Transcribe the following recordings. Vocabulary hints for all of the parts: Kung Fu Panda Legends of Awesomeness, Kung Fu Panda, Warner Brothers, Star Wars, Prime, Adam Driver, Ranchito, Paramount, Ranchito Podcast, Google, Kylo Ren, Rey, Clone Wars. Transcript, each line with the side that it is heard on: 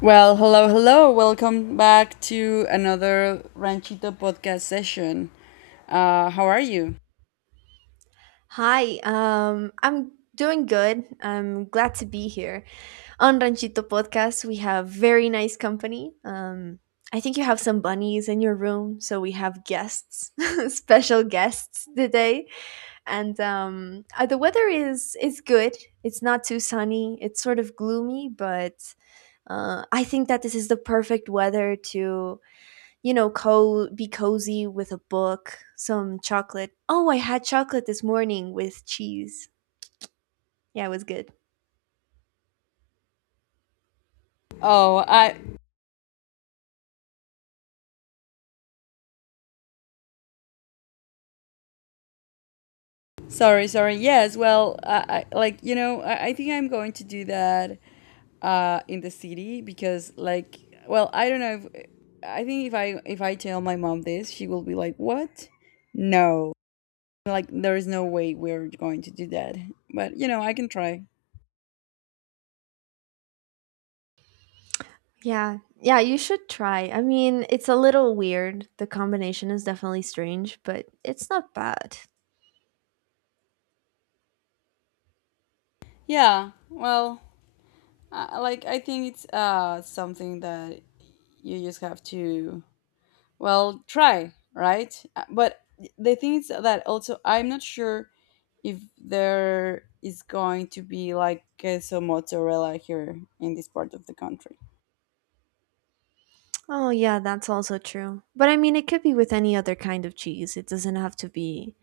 left: Well, hello, hello. Welcome back to another Ranchito podcast session. How are you?
right: Hi, I'm doing good. I'm glad to be here. On Ranchito Podcast, we have very nice company. I think you have some bunnies in your room, so we have guests, special guests today. And the weather is good. It's not too sunny. It's sort of gloomy, but I think that this is the perfect weather to be cozy with a book, some chocolate. Oh, I had chocolate this morning with cheese. Yeah, it was good.
left: Oh, I sorry, sorry. Yes, well, I like I think I'm going to do that in the city because I don't know if I think if I tell my mom this, she will be like, "What? No." Like there is no way we're going to do that. But, you know, I can try.
right: Yeah. Yeah, you should try. I mean, it's a little weird. The combination is definitely strange, but it's not bad.
left: Yeah. Like I think it's something that you just have to try, right? But the thing is that also I'm not sure if there is going to be like queso mozzarella here in this part of the country.
right: Oh, yeah, that's also true. But I mean, it could be with any other kind of cheese. It doesn't have to be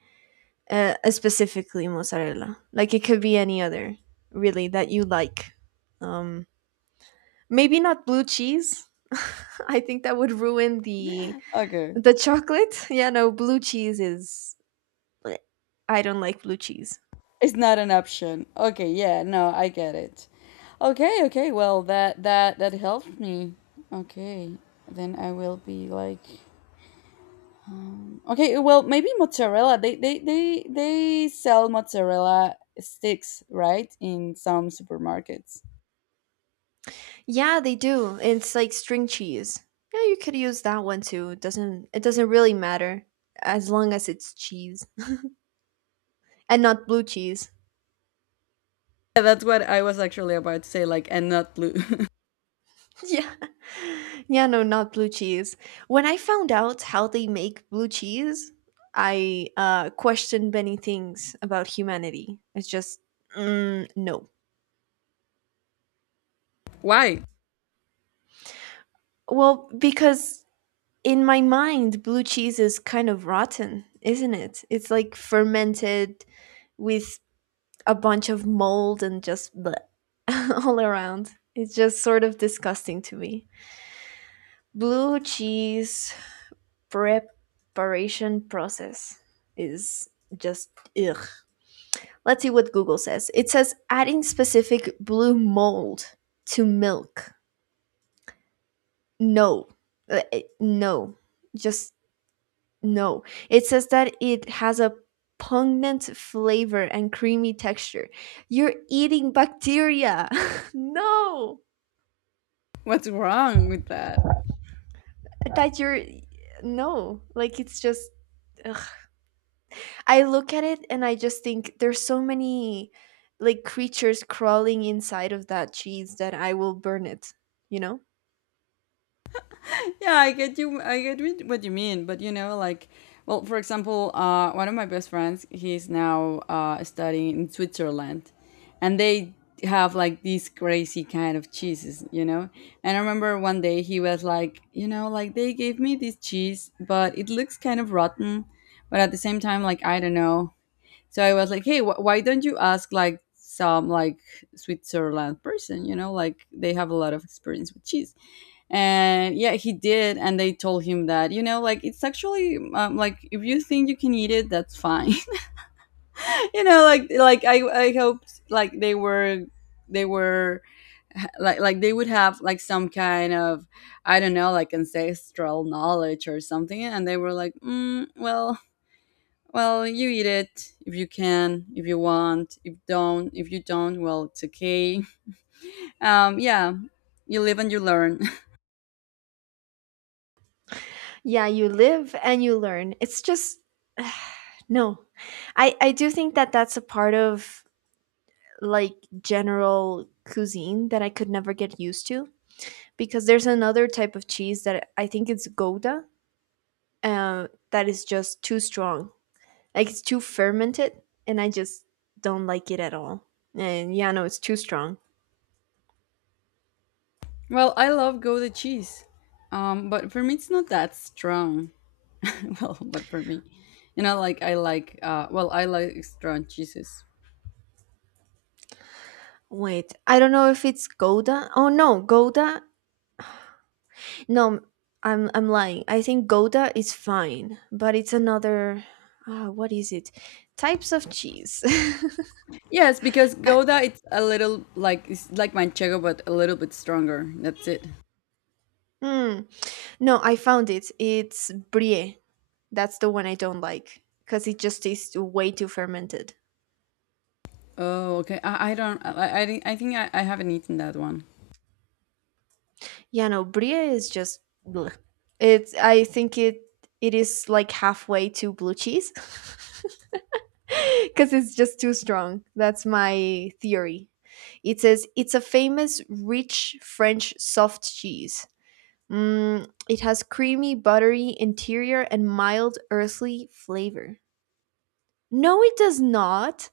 right: specifically mozzarella. Like, it could be any other, really, that you like. Um, maybe not blue cheese. I think that would ruin the
left: Okay.
right: chocolate. Yeah, no, blue cheese is I don't like blue cheese.
left: It's not an option. Okay, yeah, no, I get it. Okay, okay. Well, that helped me. Okay. Then I will be like Okay, well, maybe mozzarella. They sell mozzarella sticks, right, in some supermarkets.
right: Yeah, they do. It's like string cheese. Yeah, you could use that one too. It doesn't really matter as long as it's cheese and not blue cheese.
left: Yeah, that's what I was actually about to say, like, and not blue.
right: Yeah. Yeah, no, not blue cheese. When I found out how they make blue cheese, I questioned many things about humanity. It's just no.
left: Why?
right: Well, because in my mind blue cheese is kind of rotten, isn't it? It's like fermented with a bunch of mold and just bleh, all around. It's just sort of disgusting to me. Blue cheese preparation process is just ugh. Let's see what Google says. It says adding specific blue mold to milk. No. No. Just no. It says that it has a pungent flavor and creamy texture. You're eating bacteria. No.
left: What's wrong with that?
right: That you're no, like it's just ugh. I look at it and I just think there's so many like creatures crawling inside of that cheese that I will burn it you know
left: Yeah, I get you. I get what you mean, but you know, like, well, for example, one of my best friends, he's now studying in Switzerland, and they have like these crazy kind of cheeses, you know. And I remember 1 day he was like, you know, like they gave me this cheese, but it looks kind of rotten, but at the same time, like I don't know. So I was like, hey, why don't you ask like some like Switzerland person, you know, like they have a lot of experience with cheese. And yeah, he did, and they told him that you know like it's actually like if you think you can eat it that's fine. You know, like I hoped like they were like they would have like some kind of, I don't know, like ancestral knowledge or something, and they were like mm, well, well, you eat it if you can, if you want, if you don't, well, it's okay. Yeah, you live and you learn.
right: yeah, you live and you learn. It's just no. I do think that that's a part of, like, general cuisine that I could never get used to because there's another type of cheese that I think it's Gouda, that is just too strong. Like it's too fermented, and I just don't like it at all. And yeah, no, it's too strong.
left: Well, I love Gouda cheese, but for me it's not that strong. Well, but for me, you know, like I like, I like strong cheeses.
right: Wait, I don't know if it's Gouda. Oh no, Gouda. No, I'm lying. I think Gouda is fine, but it's another. What is it? Types of cheese.
left: Yes, because
right: I-
left: Gouda it's a little like it's like manchego, but a little bit stronger. That's it.
right: Hmm. No, I found it. It's brie. That's the one I don't like because it just tastes way too fermented.
left: Oh, okay. I don't. I think I haven't eaten that one.
right: Yeah, no, brie is just bleh. It's. I think it is like halfway to blue cheese because it's just too strong. That's my theory. It says it's a famous, rich French soft cheese. It has creamy, buttery interior and mild, earthly flavor. No, it does not.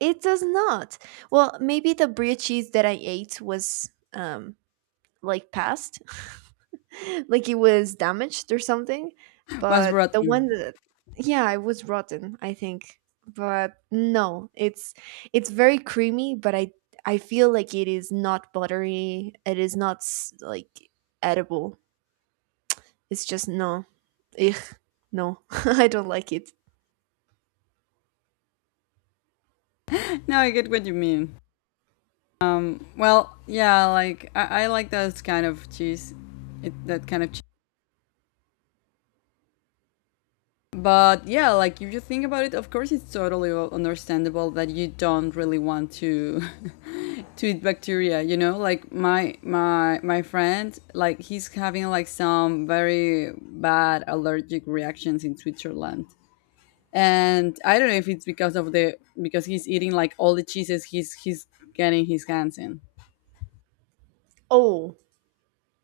right: It does not. Well, maybe the brie cheese that I ate was like passed, like it was damaged or something.
left: Was
right: But the one
left: rotten.
right: that, yeah, it was rotten, I think. But no, it's very creamy, but I feel like it is not buttery. It is not like edible. It's just no. Ugh, no, I don't like it.
left: No, I get what you mean. Well, yeah. Like I like those kind of cheese. That kind of cheese. But yeah, like if you think about it, of course it's totally understandable that you don't really want to to eat bacteria, you know? Like my friend, like he's having like some very bad allergic reactions in Switzerland. And I don't know if it's because of the because he's eating like all the cheeses he's getting his hands in.
right: Oh,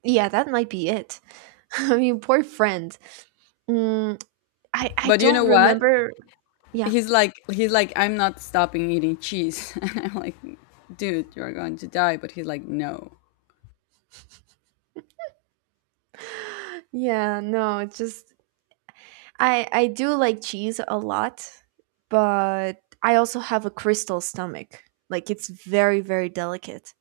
right: yeah, that might be it. I mean, poor friend. Mm, I
left: But you know
right: don't
left: what?
right: remember. Yeah.
left: He's like I'm not stopping eating cheese. And I'm like, dude, you're going to die, but he's like no.
right: Yeah, no, it's just I do like cheese a lot, but I also have a crystal stomach. Like it's very, very delicate.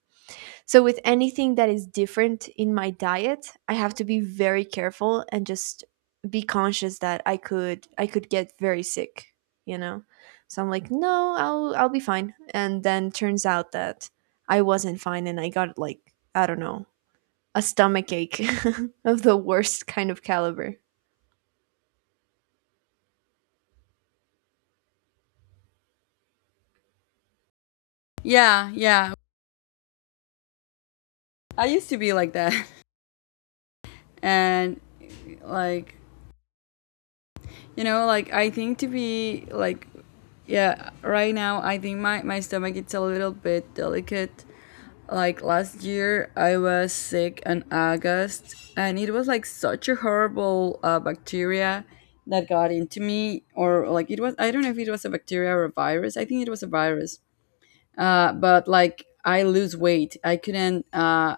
right: So with anything that is different in my diet, I have to be very careful and just be conscious that I could get very sick, you know. So I'm like, "No, I'll be fine." And then turns out that I wasn't fine and I got like, I don't know, a stomach ache of the worst kind of caliber.
left: Yeah, yeah. I used to be like that. And like, you know, like I think to be like yeah, right now I think my stomach it's a little bit delicate. Like last year I was sick in August and it was like such a horrible bacteria that got into me, or like it was I don't know if it was a bacteria or a virus. I think it was a virus. But like I lose weight. I couldn't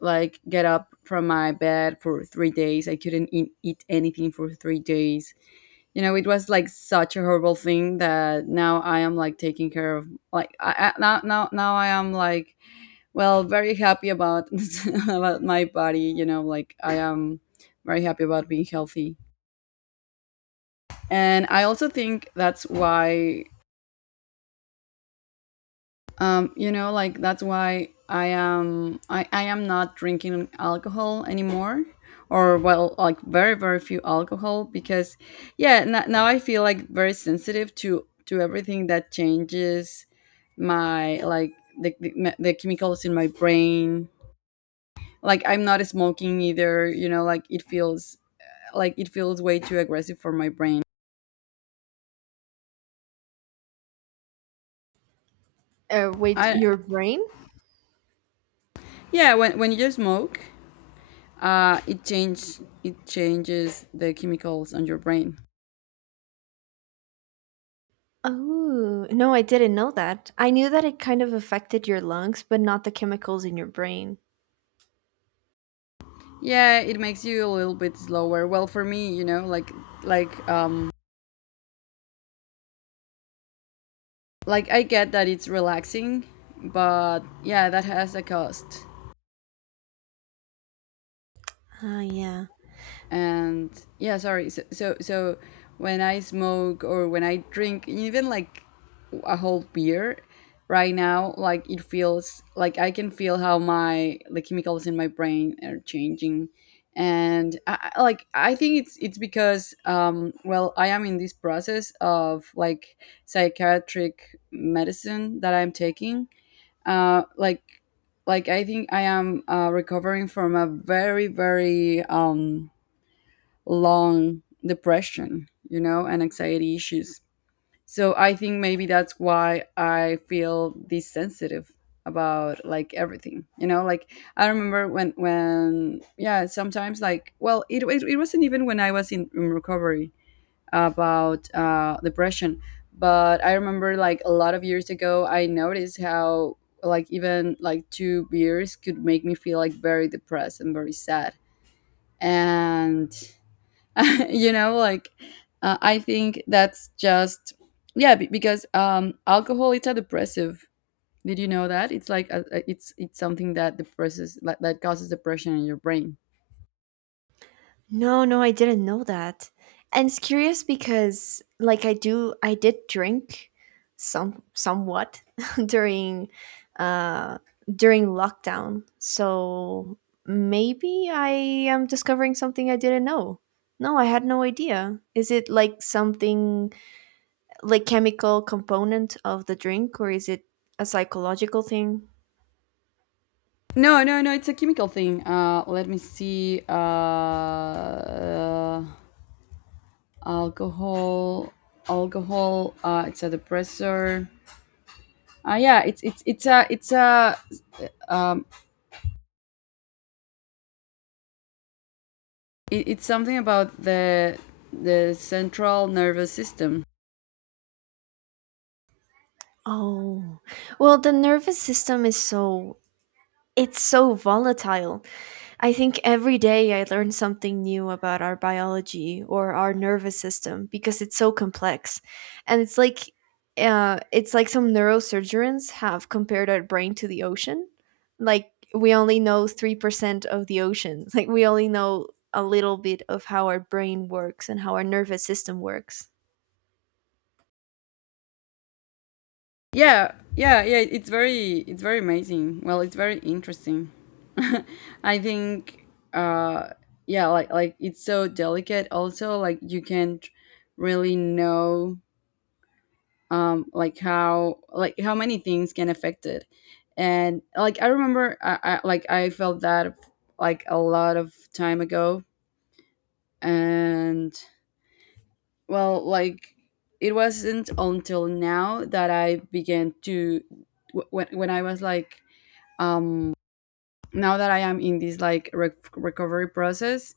left: Like get up from my bed for 3 days. I couldn't eat anything for 3 days. You know, it was like such a horrible thing that now I am like taking care of. Like I now I am like well very happy about about my body. You know, like I am very happy about being healthy. And I also think that's why that's why I am not drinking alcohol anymore or well like very few alcohol, because yeah, now I feel like very sensitive to everything that changes my like the, the, the chemicals in my brain. Like I'm not smoking either, you know, like it feels way too aggressive for my brain.
right: Wait,
left: I
right: your brain?
left: Yeah, when you smoke, it change it changes the chemicals on your brain.
right: Oh, no, I didn't know that. I knew that it kind of affected your lungs, but not the chemicals in your brain.
left: Yeah, it makes you a little bit slower. Well, for me, you know, like um I get that it's relaxing, but yeah, that has a cost.
right: Ah, yeah.
left: And yeah, sorry, so when I smoke or when I drink even like a whole beer right now, like it feels like I can feel how my the chemicals in my brain are changing. And like I think it's because well I am in this process of like psychiatric medicine that I'm taking, uh like like I think I am recovering from a very very long depression, you know, and anxiety issues. So I think maybe that's why I feel desensitive about like everything, you know, like I remember when yeah, sometimes like well it wasn't even when I was in recovery about depression, but I remember like a lot of years ago I noticed how like even like 2 beers could make me feel like very depressed and very sad, and you know like I think that's just yeah because alcohol it's a depressive. Did you know that? It's like it's something that depresses, like, that causes depression in your brain.
right: No, no, I didn't know that. And it's curious because like I did drink somewhat during uh during lockdown. So maybe I am discovering something I didn't know. No, I had no idea. Is it like something like chemical component of the drink or is it a psychological thing?
left: No No, it's a chemical thing. Let me see. Alcohol Alcohol, it's a depressor. Yeah, um it, it's something about the central nervous system.
right: Oh, well, the nervous system is so, it's so volatile. I think every day I learn something new about our biology or our nervous system because it's so complex. And it's like some neurosurgeons have compared our brain to the ocean. Like we only know 3% of the ocean. Like we only know a little bit of how our brain works and how our nervous system works.
left: Yeah, yeah, yeah. It's very amazing. Well, it's very interesting. I think, uh, yeah, like it's so delicate. Also, like you can't really know, like how many things can affect it, and like I remember, I like I felt that like a lot of time ago, and well, like it wasn't until now that I began to when I was like um now that I am in this like recovery process,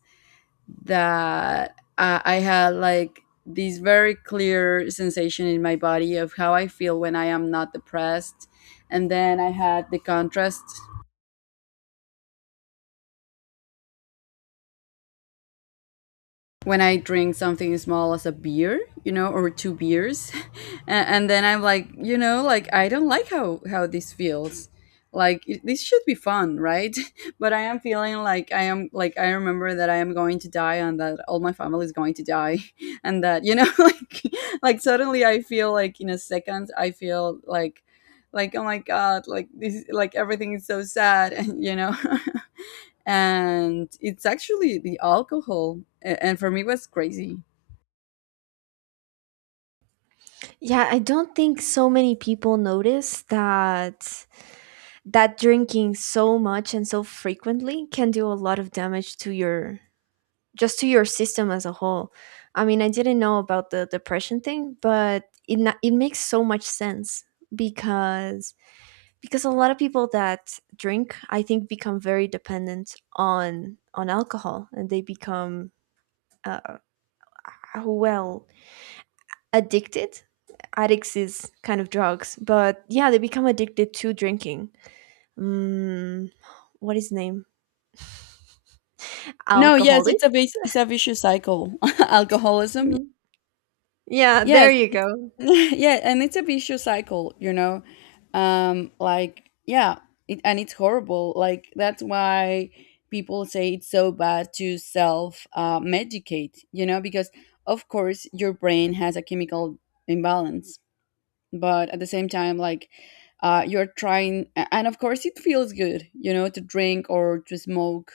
left: that I had like this very clear sensation in my body of how I feel when I am not depressed, and then I had the contrast when I drink something small as a beer, you know, or 2 beers, and then I'm like, you know, like I don't like how this feels. Like this should be fun, right? But I am feeling like I remember that I am going to die, and that all my family is going to die, and that you know, like suddenly I feel like in a second I feel like oh my god, like this like everything is so sad, and you know. And it's actually the alcohol. And for me, it was crazy.
right: Yeah, I don't think so many people notice that drinking so much and so frequently can do a lot of damage to your, just to your system as a whole. I mean, I didn't know about the depression thing, but it makes so much sense because a lot of people that drink, I think, become very dependent on alcohol, and they become uh, well, addicted. Addicts is kind of drugs, but yeah, they become addicted to drinking. Mm, what is his name?
left: No, yes,
right: Alcoholic.
left: it's it's a vicious cycle. Alcoholism.
right: Mhm. Yeah, there
left: Yes,
right: you
left: it's
right: go.
left: yeah, and it's a vicious cycle, you know. Like yeah, and it's horrible. Like that's why people say it's so bad to self medicate, you know, because of course your brain has a chemical imbalance, but at the same time, like you're trying and of course it feels good, you know, to drink or to smoke.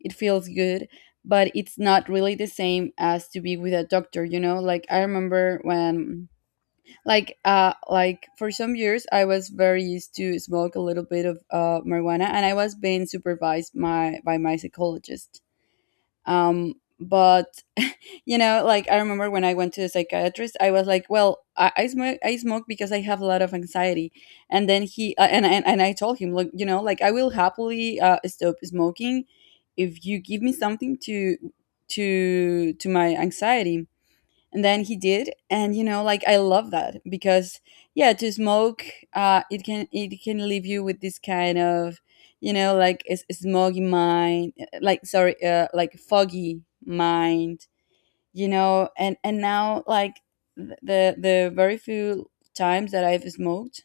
left: It feels good, but it's not really the same as to be with a doctor, you know. Like I remember when, like for some years I was very used to smoke a little bit of marijuana, and I was being supervised my by my psychologist. um but you know, like I remember when I went to the psychiatrist, I was like, well, I smoke. I smoke because I have a lot of anxiety. And then he and I told him, look, you know, like I will happily stop smoking if you give me something to to my anxiety. And then he did, and you know, like I love that because, yeah, to smoke, it can, it can leave you with this kind of, you know, like a smoggy mind, like, sorry, like foggy mind, you know. And now, like, the very few times that I've smoked,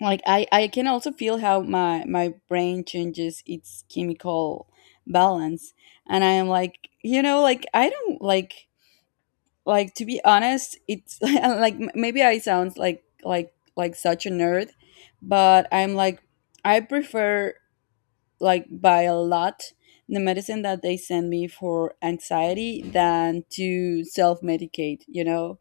left: like I can also feel how my brain changes its chemical balance. And I am like, you know, like I don't like, to be honest, it's like maybe I sound like like such a nerd, but I'm like, I prefer, like by a lot, the medicine that they send me for anxiety than to self-medicate, you know.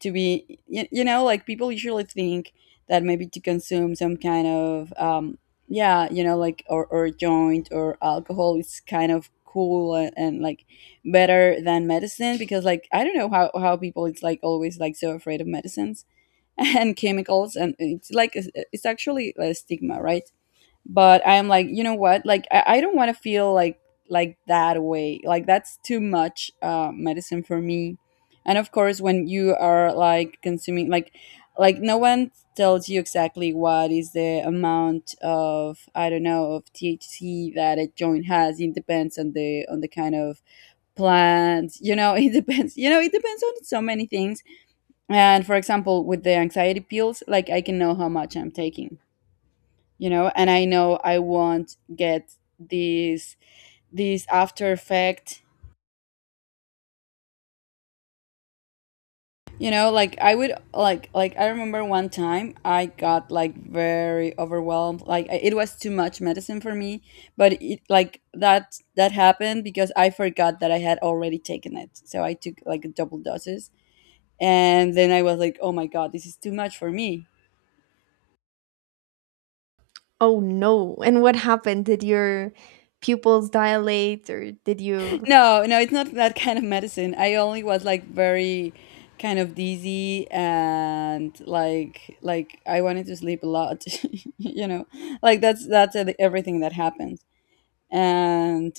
left: To be you know, like people usually think that maybe to consume some kind of yeah, you know, like or joint or alcohol is kind of cool, and like better than medicine, because like I don't know how people, it's like always like so afraid of medicines and chemicals, and it's like it's actually a stigma, right? But I'm like, you know what, like I don't want to feel like that way, like that's too much medicine for me. And of course, when you are like consuming, like no one tells you exactly what is the amount of, I don't know, of THC that a joint has. It depends on the kind of plant, you know. It depends, you know, it depends on so many things. And for example, with the anxiety pills, like I can know how much I'm taking, you know. And I know I won't get these these after effect, you know. Like I would like I remember one time I got like very overwhelmed. Like it was too much medicine for me. But it, like, that happened because I forgot that I had already taken it, so I took like double doses, and then I was like, oh my god, this is too much for me.
right: Oh no. And what happened? Did your pupils dilate or did you...
left: No, no, it's not that kind of medicine. I only was like very kind of dizzy and like I wanted to sleep a lot, you know. Like that's everything that happens. And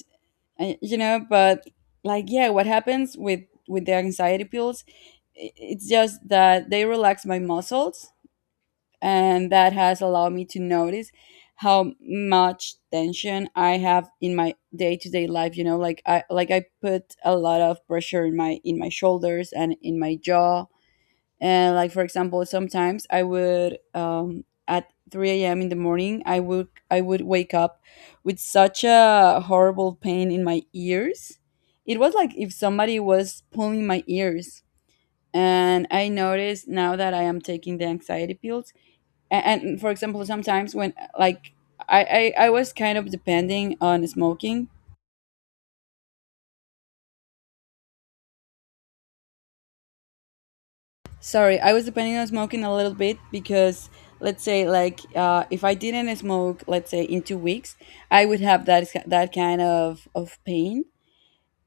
left: you know, but like, yeah, what happens with the anxiety pills, it's just that they relax my muscles, and that has allowed me to notice how much tension I have in my day-to-day life, you know. Like I put a lot of pressure in my shoulders and in my jaw. And like for example, sometimes I would at 3 a.m. in the morning I would wake up with such a horrible pain in my ears. It was like if somebody was pulling my ears. And I noticed now that I am taking the anxiety pills. And for example, sometimes when, like, I was kind of depending on smoking, sorry, I was depending on smoking a little bit, because let's say like, if I didn't smoke, let's say in 2 weeks, I would have that kind of pain.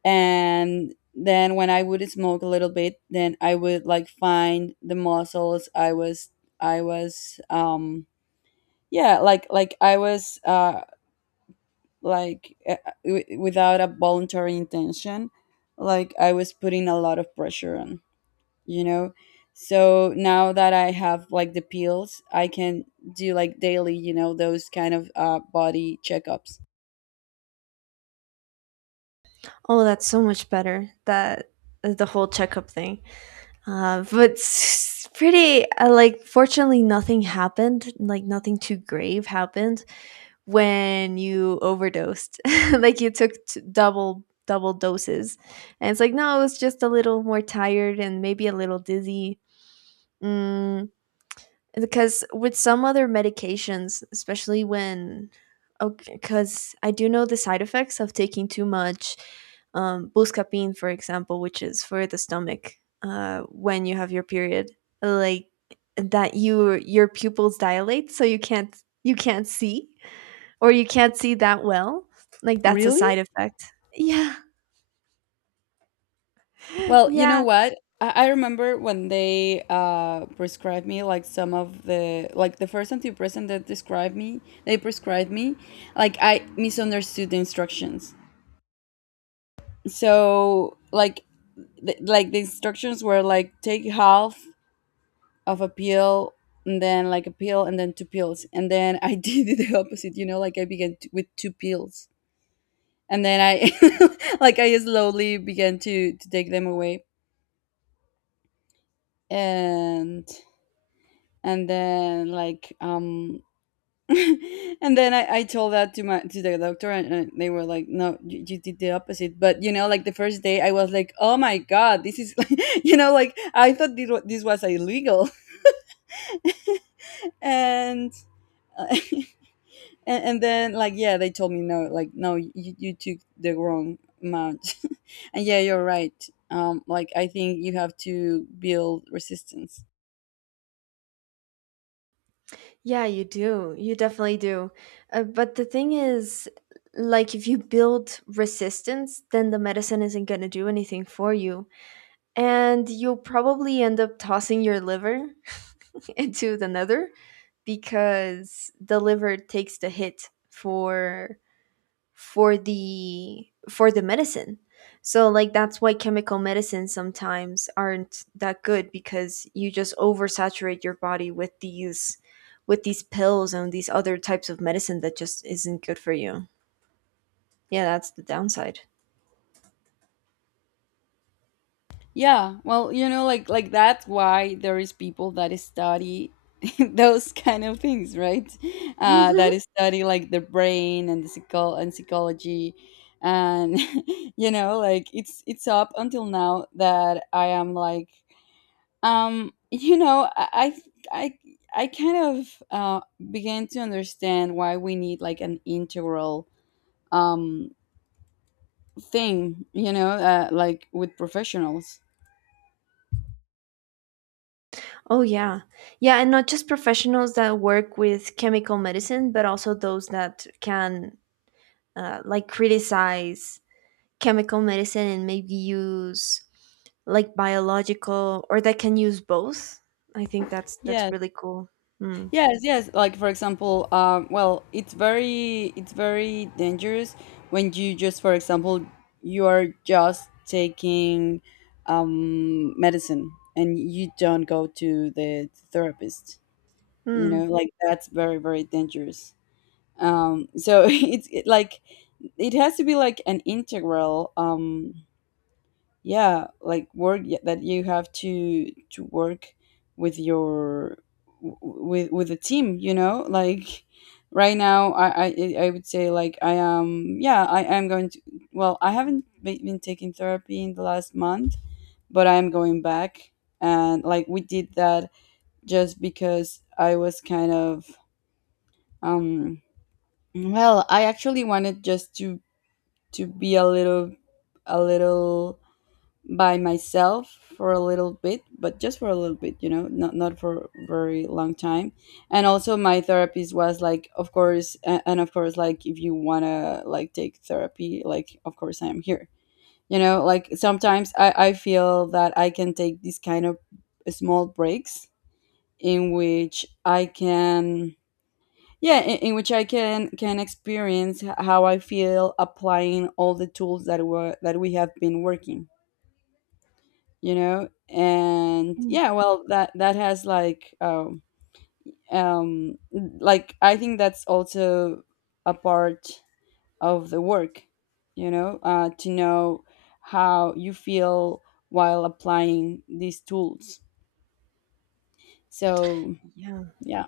left: And then when I would smoke a little bit, then I would like find the muscles. I was, I was yeah, like I was like, without a voluntary intention, like I was putting a lot of pressure on, you know. So now that I have like the pills, I can do like daily, you know, those kind of body checkups.
right: Oh, that's so much better. That the whole checkup thing. But it's pretty like fortunately nothing happened, like nothing too grave happened when you overdosed. Like you took double doses. And it's like no, I was just a little more tired and maybe a little dizzy. Mm, because with some other medications, especially when, okay, because I do know the side effects of taking too much buscapine for example, which is for the stomach when you have your period, like that your pupils dilate, so you can't see, or you can't see that well. Like that's a
left: Really?
right: side effect. Yeah.
left: Well, you know
right: Yeah.
left: what, I remember when they prescribed me like some of the, like, the first antidepressant that described me, they prescribed me, like I misunderstood the instructions. So like, like the instructions were like, take half of a pill, and then like a pill, and then two pills. And then I did the opposite, you know. Like I began with two pills, and then I like I slowly began to take them away. and and then like and then I told that to my, to the doctor, and they were like, no, you did the opposite. But you know, like the first day I was like, oh my god, this is you know, like I thought this was illegal. and and, and then like, yeah, they told me, no, like, no, you took the wrong amount. And yeah, you're right. Like I think you have to build resistance.
right: Yeah, you do. You definitely do. But the thing is, like, if you build resistance, then the medicine isn't going to do anything for you. And you'll probably end up tossing your liver into the nether, because the liver takes the hit for the medicine. So like that's why chemical medicines sometimes aren't that good, because you just oversaturate your body with these pills and these other types of medicine that just isn't good for you. Yeah, that's the downside.
left: Yeah, well, you know, like that's why there is people that study those kind of things, right?
right: Hmm.
left: That study like the brain and the psycho- and psychology. And you know, like it's up until now that I am like, um, you know, I I kind of began to understand why we need like an integral um thing, you know, like with professionals.
right: Oh yeah. Yeah, and not just professionals that work with chemical medicine, but also those that can like criticize chemical medicine and maybe use like biological, or that can use both. I think that's
left: Yes,
right: really cool. Hmm.
left: yes. Like for example, well, it's very dangerous when you just, for example, you are just taking medicine and you don't go to the therapist. You know,
right: Hmm.
left: like that's very dangerous. So it, like it has to be like an integral yeah, like work that you have to work with your with a team, you know. Like right now, I would say, like, I am, yeah, I am going to, well, I haven't been taking therapy in the last month, but I'm going back. And like we did that just because I was kind of, um, well, I actually wanted just to be a little, a little by myself for a little bit, but just for a little bit, you know, not for very long time. And also my therapist was like, of course, and of course, like, if you want to like take therapy, like of course I am here. You know, like sometimes I feel that I can take these kind of small breaks in which I can, yeah, in which I can experience how I feel applying all the tools that were that we have been working, you know. And
right: Hmm.
left: yeah, well, that has like, um, um, like I think that's also a part of the work, you know, to know how you feel while applying these tools. So
right: Yeah.
left: yeah.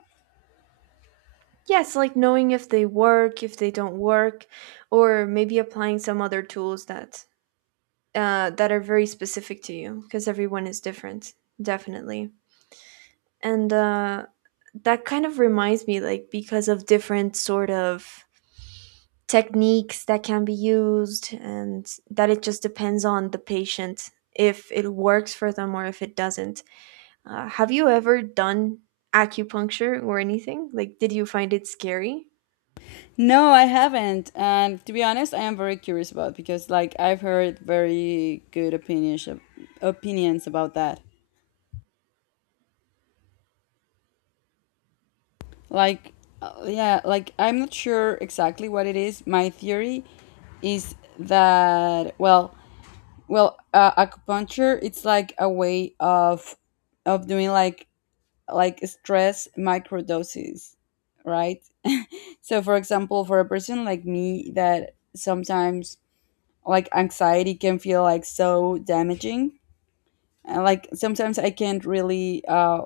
right: Yes, like knowing if they work, if they don't work, or maybe applying some other tools that that are very specific to you because everyone is different, definitely. And that kind of reminds me, like, because of different sort of techniques that can be used and that it just depends on the patient if it works for them or if it doesn't. Have you ever done acupuncture or anything? Like, did you find it scary?
left: No, I haven't. And to be honest, I am very curious about it because like I've heard very good opinions about that. Like, yeah, like I'm not sure exactly what it is. My theory is that, well, well, acupuncture, it's like a way of doing like stress microdoses, right? So for example, for a person like me that sometimes, like, anxiety can feel like so damaging, and like sometimes I can't really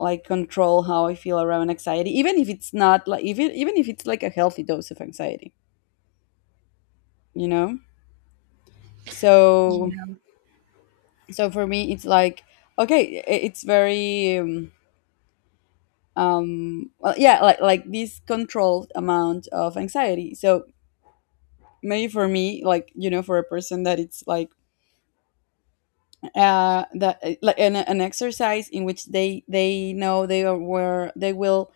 left: like control how I feel around anxiety, even if it's not like, even even if it's like a healthy dose of anxiety, you know. So
right: Yeah.
left: so for me it's like, okay, it's very um, well, yeah, like this controlled amount of anxiety. So maybe for me, like, you know, for a person that it's like, that like an exercise in which they know they are, where they will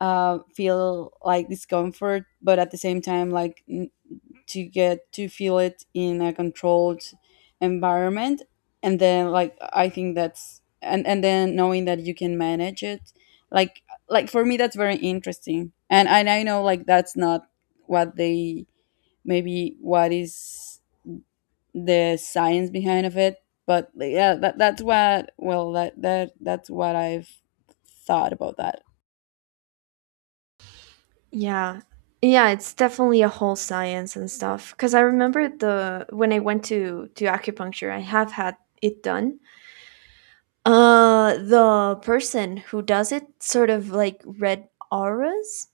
left: feel like discomfort, but at the same time, like, to get to feel it in a controlled environment, and then like I think that's, and then knowing that you can manage it, like like for me that's very interesting. And I know like that's not what they, maybe what is the science behind of it. But like, yeah, that's what, well, that's what I've thought about that.
right: Yeah, yeah, it's definitely a whole science and stuff. Because I remember the when I went to acupuncture, I have had it done. The person who does it sort of like read auras.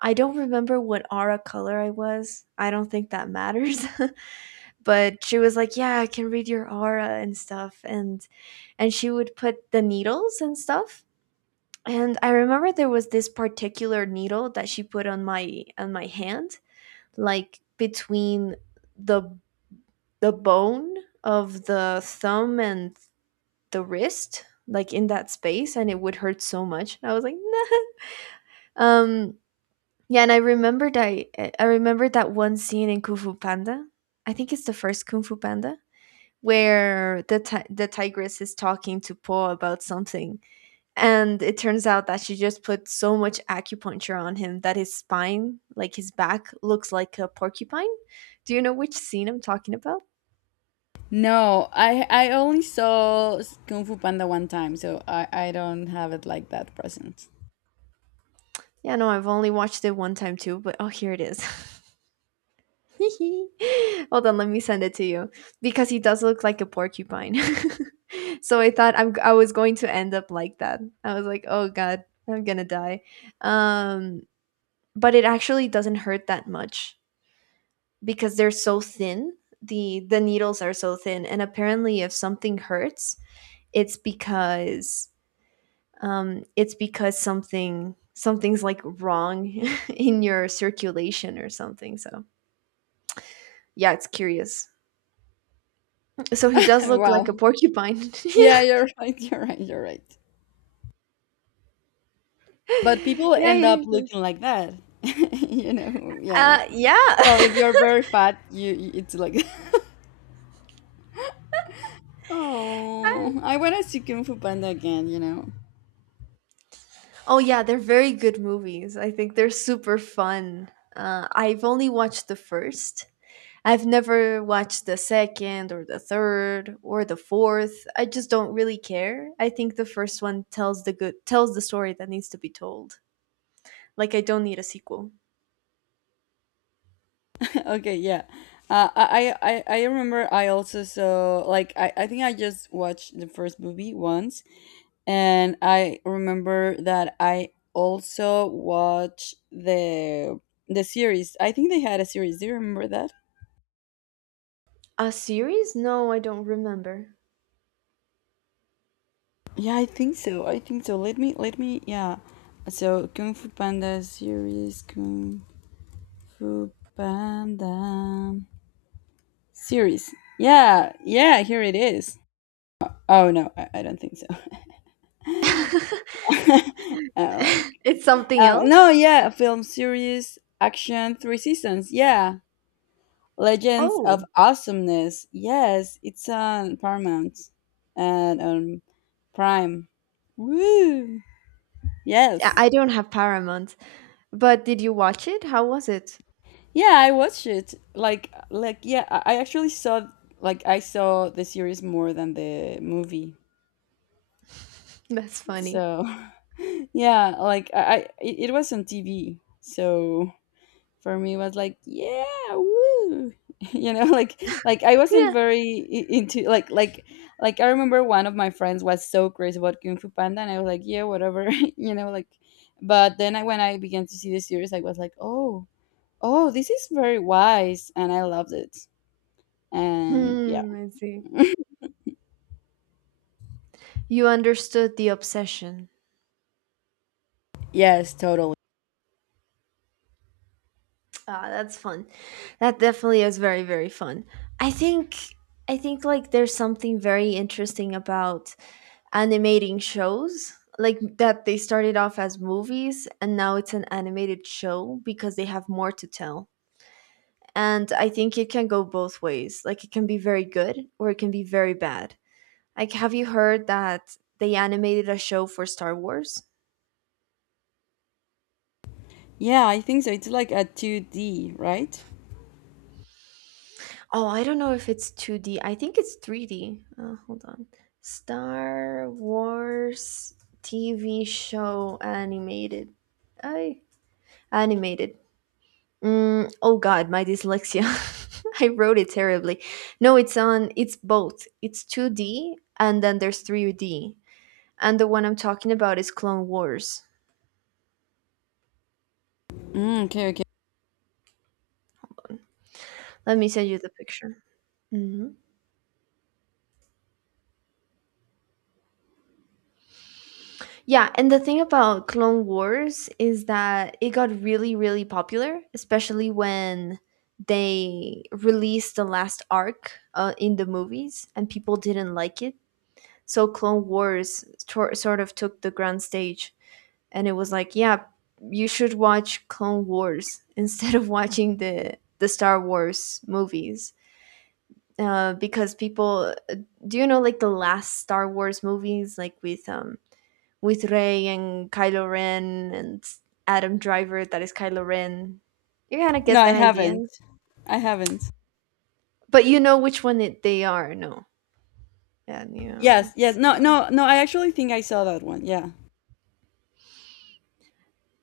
right: I don't remember what aura color I was. I don't think that matters. But she was like, "Yeah, I can read your aura and stuff." And she would put the needles and stuff. And I remember there was this particular needle that she put on my hand, like between the the bone of the thumb and the wrist, like in that space, and it would hurt so much and I was like, nah. Yeah. And I remembered that one scene in Kung Fu Panda. I think it's the first Kung Fu Panda, where the the tigress is talking to Po about something, and it turns out that she just put so much acupuncture on him that his spine, like his back, looks like a porcupine. Do you know which scene I'm talking about?
left: No, I only saw Kung Fu Panda one time, so I don't have it like that present.
right: Yeah, no, I've only watched it one time too, but oh, here it is. Hold on, let me send it to you because he does look like a porcupine. So I thought I was going to end up like that. I was like, oh god, I'm gonna die. Um, but it actually doesn't hurt that much because they're so thin. The needles are so thin, and apparently, if something hurts, it's because it's because something's like wrong in your circulation or something. So yeah, it's curious. So he does look like a
left: Wow,
right: porcupine.
left: yeah,
right: Yeah.
left: you're right, you're right. But people
right: Yeah,
left: end up
right: he does.
left: looking like that, you know. Yeah, what? Well, if
right: Yeah.
left: you're very fat, you- it's like oh, I want to see Kung Fu Panda again, you know.
right: Oh, yeah, they're very good movies. I think they're super fun. I've only watched the first. I've never watched the second or the third or the fourth. I just don't really care. I think the first one tells the good tells the story that needs to be told. Like I don't need a sequel.
left: Okay, yeah. I remember I also saw, like, I think I just watched the first movie once, and I remember that I also watched the series. I think they had a series. Do you remember that?
right: A series? No, I don't remember.
left: Yeah, I think so. I think so. Let me, let me, yeah. So Kung Fu Panda series, Kung Fu Panda series. Yeah, yeah, here it is. Oh no, I don't think so.
right: It's
left: I'm like,
right: something
left: um, no,
right: else?
left: yeah, film series, action, three seasons. Yeah, Legends of
right: Oh.
left: Awesomeness. Yes, it's on Paramount and on Prime. Woo! Yes.
right: I don't have Paramount, but did you watch it? How was it?
left: Yeah, I watched it. Like, yeah, I actually saw, like, I saw the series more than the movie.
right: That's funny.
left: So, yeah, like, I it it was on TV. So for me was like yeah woo I wasn't
right: Yeah.
left: into I remember one of my friends was so crazy about Kung Fu Panda and I was like, yeah, whatever. you know like but then when I began to see the series I was like, oh, this is very wise and I loved it. And yeah.
right: Hmm, I see. You understood the obsession.
left: Yes, totally.
right: Ah, that's fun. That definitely is very, very fun. I think I think like there's something very interesting about animating shows. Like that they started off as movies and now it's an animated show because they have more to tell. And I think it can go both ways. Like it can be very good or it can be very bad. Like, have you heard that they animated a show for Star Wars?
left: Yeah, I think so. It's like a 2D, right?
right: Oh, I don't know if it's 2D. I think it's 3D. Hold on. Star Wars TV show animated. I animated. Oh God, my dyslexia. I wrote it terribly. No, it's on. It's both. It's 2D and then there's 3D. And the one I'm talking about is Clone Wars.
left: Okay, okay.
right: Let me send you the picture. Mhm. Yeah, and the thing about Clone Wars is that it got really, really popular, especially when they released the last arc in the movies and people didn't like it. So Clone Wars sort of took the grand stage and it was like, yeah, you should watch Clone Wars instead of watching the Star Wars movies. Because people, do you know like the last Star Wars movies, like with Rey and Kylo Ren and Adam Driver, that is Kylo Ren. You kind of
left: No,
right: get
left: I
right: that idea,
left: haven't. I haven't.
right: but you know which one they are. No, and you
left: Yes,
right: know,
left: yes. No,
right: are.
left: no, no, I actually think I saw that one, yeah.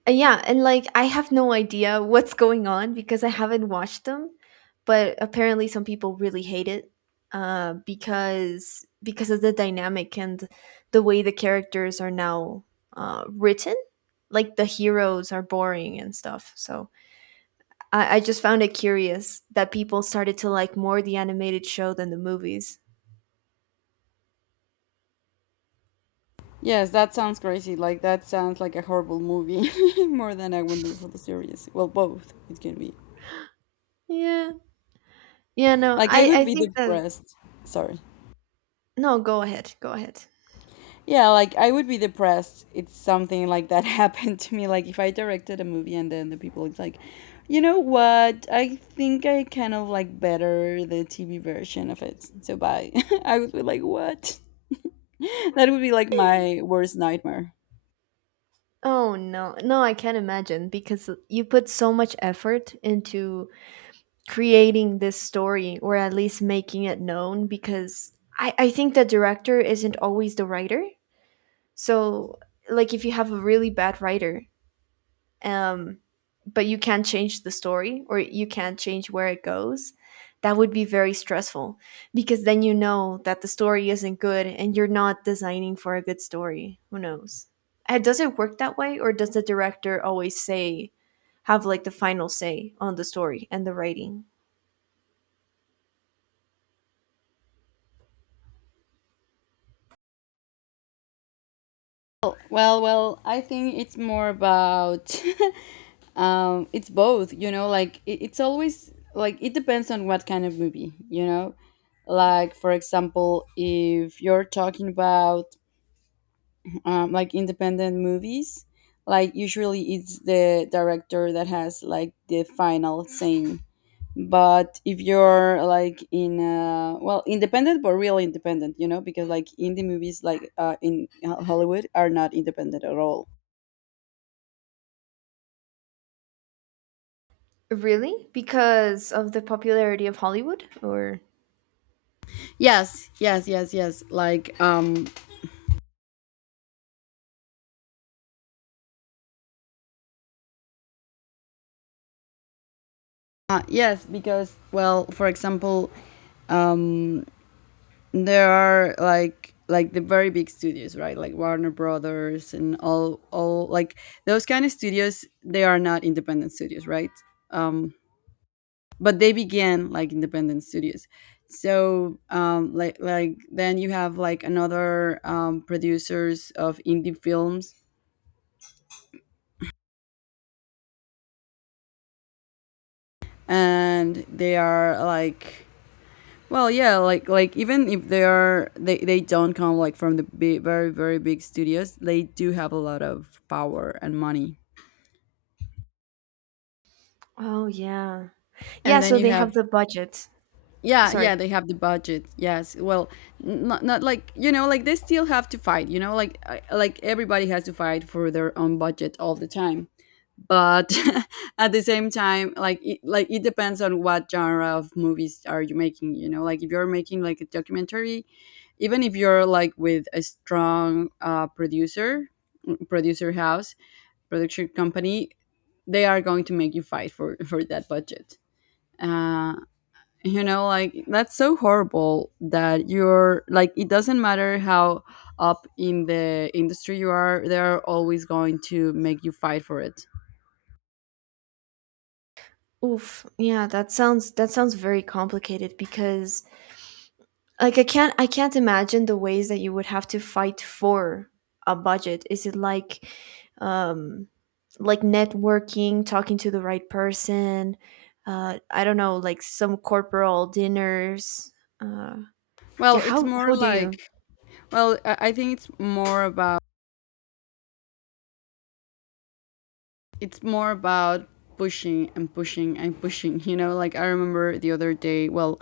right: Yeah, and like I have no idea what's going on because I haven't watched them, but apparently some people really hate it because of the dynamic and the way the characters are now written. Like the heroes are boring and stuff. So I just found it curious that people started to like more the animated show than the movies.
left: Yes, that sounds crazy. Like, that sounds like a horrible movie more than a wonderful series. Well, both it can be.
right: Yeah. Yeah, no,
left: Like, I
right: I,
left: would
right: I
left: be
right: think that.
left: depressed. Sorry.
right: No, go ahead. Go ahead.
left: Yeah, like I would be depressed if something like that happened to me. Like, if I directed a movie and then the people it's like, you know what? I think I kind of like better the TV version of it. So bye. I would be like, what? That would be like my worst nightmare.
right: Oh, no. No, I can't imagine because you put so much effort into creating this story or at least making it known because I think the director isn't always the writer. So, like, if you have a really bad writer, um, but you can't change the story or you can't change where it goes, that would be very stressful because then you know that the story isn't good and you're not designing for a good story. Who knows? And does it work that way or does the director always say, have like the final say on the story and the writing?
left: Well, I think it's more about it's both, you know, like it's always like it depends on what kind of movie, you know. Like, for example, if you're talking about like independent movies, like usually it's the director that has like the final say. But if you're like in well, independent but real independent, you know, because like indie movies like in Hollywood are not independent at all.
right: Really? Because of the popularity of Hollywood or?
left: Yes, like yes, because, well, for example, um, there are like the very big studios, right? Like Warner Brothers and all like those kind of studios. They are not independent studios, right? Um, but they began like independent studios. So then you have like another, producers of indie films, and they are like, well, yeah, like even if they are, they don't come like from the big, very very big studios, they do have a lot of power and money.
right: Oh, yeah.
left: And
right: Yeah,
left: then
right: so
left: you
right: they have
left: have,
right: the budget.
left: yeah, yeah,
right: Sorry.
left: they have the budget. Yes. Well, not like, you know, like they still have to fight, you know, like like everybody has to fight for their own budget all the time. But at the same time, like like it depends on what genre of movies are you making, you know, like if you're making like a documentary, even if you're like with a strong producer house, production company, they are going to make you fight for for that budget. Uh, you know, like that's so horrible that you're like it doesn't matter how up in the industry you are, they're always going to make you fight for it.
right: Oof. Yeah, that sounds very complicated because like I can't imagine the ways that you would have to fight for a budget. Is it um like networking, talking to the right person, I don't know, like some corporal dinners. Uh
left: Well,
right: yeah,
left: it's more
right: how do
left: like,
right: you?
left: well, I think it's more about, it's more about pushing and pushing and pushing. You know, like I remember the other day, well,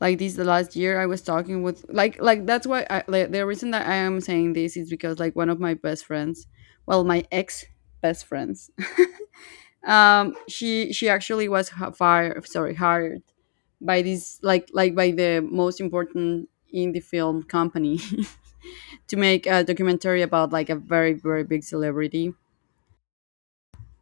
left: like this the last year I was talking with, like, that's why the reason that I am saying this is because like one of my best friends, well, my ex best friends, she actually was h- fired sorry hired by this like by the most important indie film company to make a documentary about like a very, very big celebrity.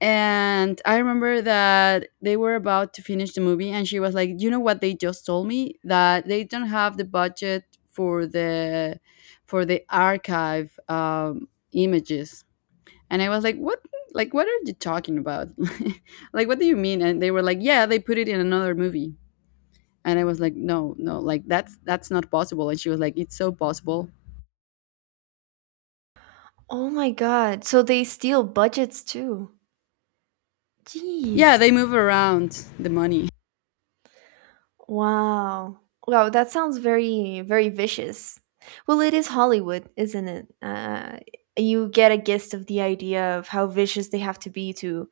left: And I remember that they were about to finish the movie, and she was like, "You know what? They just told me that they don't have the budget for the, for the archive, images." And I was like, "What? Like, what are you talking about? Like, what do you mean?" And they were like, "Yeah, they put it in another movie." And I was like, "No, no, like that's not possible." And she was like, "It's so possible."
right: Oh my god. So they steal budgets too. Jeez.
left: Yeah, they move around the money.
right: Wow. Wow, that sounds very, very vicious. Well, it is Hollywood, isn't it? You get a gist of the idea of how vicious they have to be to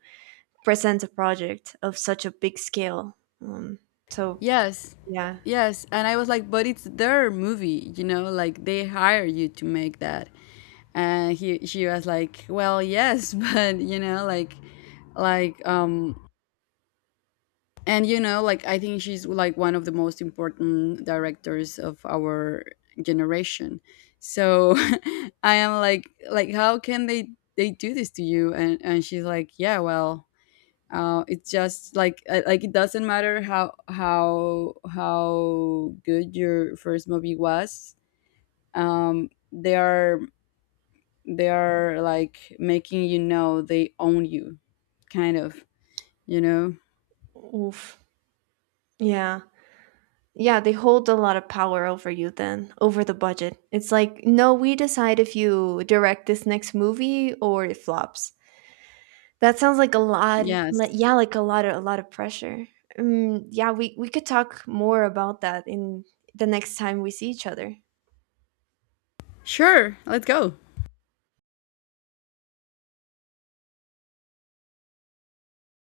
right: present a project of such a big scale. Um, so,
left: Yes.
right: yeah.
left: Yes. And I was like, but it's their movie, you know, like they hire you to make that. And he she was like, well, yes, but you know, like, like um and you know, like I think she's like one of the most important directors of our generation. So I am like, how can they do this to you? And she's like, yeah, well, it's just like, like it doesn't matter how good your first movie was. They are, they are like making, you know, they own you, kind of, you know.
right: Oof. Yeah. Yeah, they hold a lot of power over you then, over the budget. It's like, no, we decide if you direct this next movie or it flops. That sounds like a lot.
left: Yes.
right: Like, yeah, like a lot of pressure. Yeah, we could talk more about that in the next time we see each other.
left: Sure, let's go.